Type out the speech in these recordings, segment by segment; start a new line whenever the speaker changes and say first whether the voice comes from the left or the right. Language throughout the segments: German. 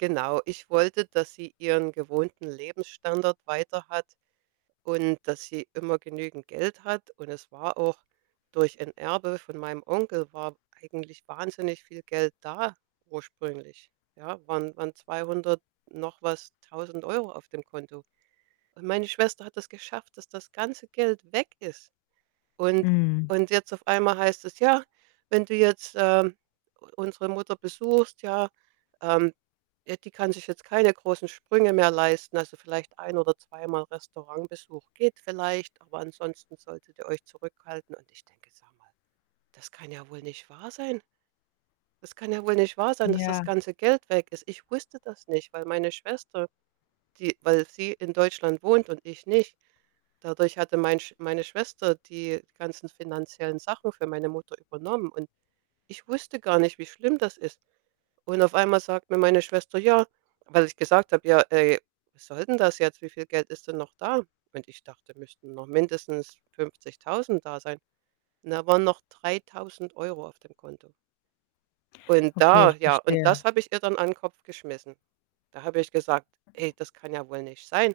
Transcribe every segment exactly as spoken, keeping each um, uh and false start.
right: Genau, ich wollte, dass sie ihren gewohnten Lebensstandard weiter hat und dass sie immer genügend Geld hat. Und es war auch durch ein Erbe von meinem Onkel war eigentlich wahnsinnig viel Geld da ursprünglich, ja, waren waren zweihundert noch was tausend Euro auf dem Konto. Und meine Schwester hat das geschafft, dass das ganze Geld weg ist. Und
left: Mhm.
right: und jetzt auf einmal heißt es: „Ja, wenn du jetzt, ähm, u unsere Mutter besuchst, ja, ähm ja, die kann sich jetzt keine großen Sprünge mehr leisten. Also, vielleicht ein oder zweimal Restaurantbesuch geht vielleicht, aber ansonsten solltet ihr euch zurückhalten.“ Und ich denke: „Sag mal, das kann ja wohl nicht wahr sein.“ Das kann ja wohl nicht wahr sein, dass das
left: Ja.
right: ganze Geld weg ist. Ich wusste das nicht, weil meine Schwester, die weil sie in Deutschland wohnt und ich nicht. Dadurch hatte mein Sch meine Schwester die ganzen finanziellen Sachen für meine Mutter übernommen, und ich wusste gar nicht, wie schlimm das ist. Und auf einmal sagt mir meine Schwester: „Ja.“ Weil ich gesagt habe: „Ja, ey, was soll denn das jetzt? Wie viel Geld ist denn noch da?“ Und ich dachte, müssten noch mindestens fünfzigtausend da sein. Und da waren noch dreitausend Euro auf dem Konto. Und
left: Okay,
right: da,
left: ich
right: ja und das
left: verstehe.
right: habe ich ihr dann an 'n Kopf geschmissen. Da habe ich gesagt: „Ey, das kann ja wohl nicht sein,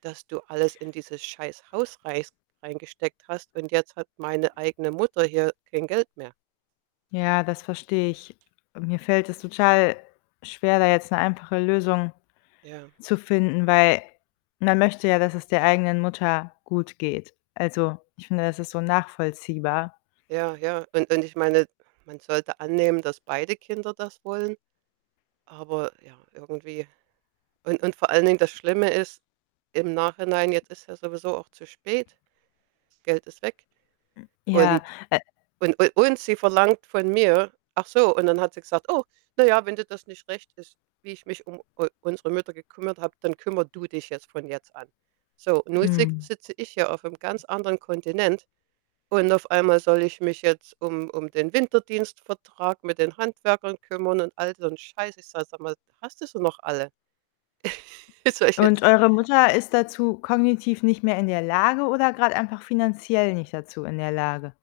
right: dass du alles in dieses scheiß Haus reis reingesteckt hast, und jetzt hat meine eigene Mutter hier kein Geld mehr.“
left: Ja, das verstehe ich. Mir fällt es total schwer, da jetzt 'ne einfache Lösung
right: Ja.
left: zu finden, weil man möchte ja, dass es der eigenen Mutter gut geht. Also, ich finde, das ist so nachvollziehbar.
right: Ja, ja, und und ich meine, man sollte annehmen, dass beide Kinder das wollen, aber ja, irgendwie und und vor allen Dingen, das Schlimme ist, im Nachhinein, jetzt ist ja sowieso auch zu spät. Geld ist weg,
left: M ja,
right: und
left: äh
right: und u und sie verlangt von mir ach so, und dann hat sie gesagt: „Oh, na ja, wenn dir das nicht recht ist, wie ich mich um u unsere Mutter gekümmert habe, dann kümmere du dich jetzt von jetzt an.“ So, und nun sick
left: Mhm.
right: sitze ich hier aufm ganz anderen Kontinent, und auf einmal soll ich mich jetzt um um den Winterdienstvertrag mit den Handwerkern kümmern und all so 'n Scheiß. Ich sage: „Sag mal, hast du sie noch alle? Soll ich
left: Und
right: jetzt“
left: eure Mutter ist dazu kognitiv nicht mehr in der Lage oder grad einfach finanziell nicht dazu in der Lage?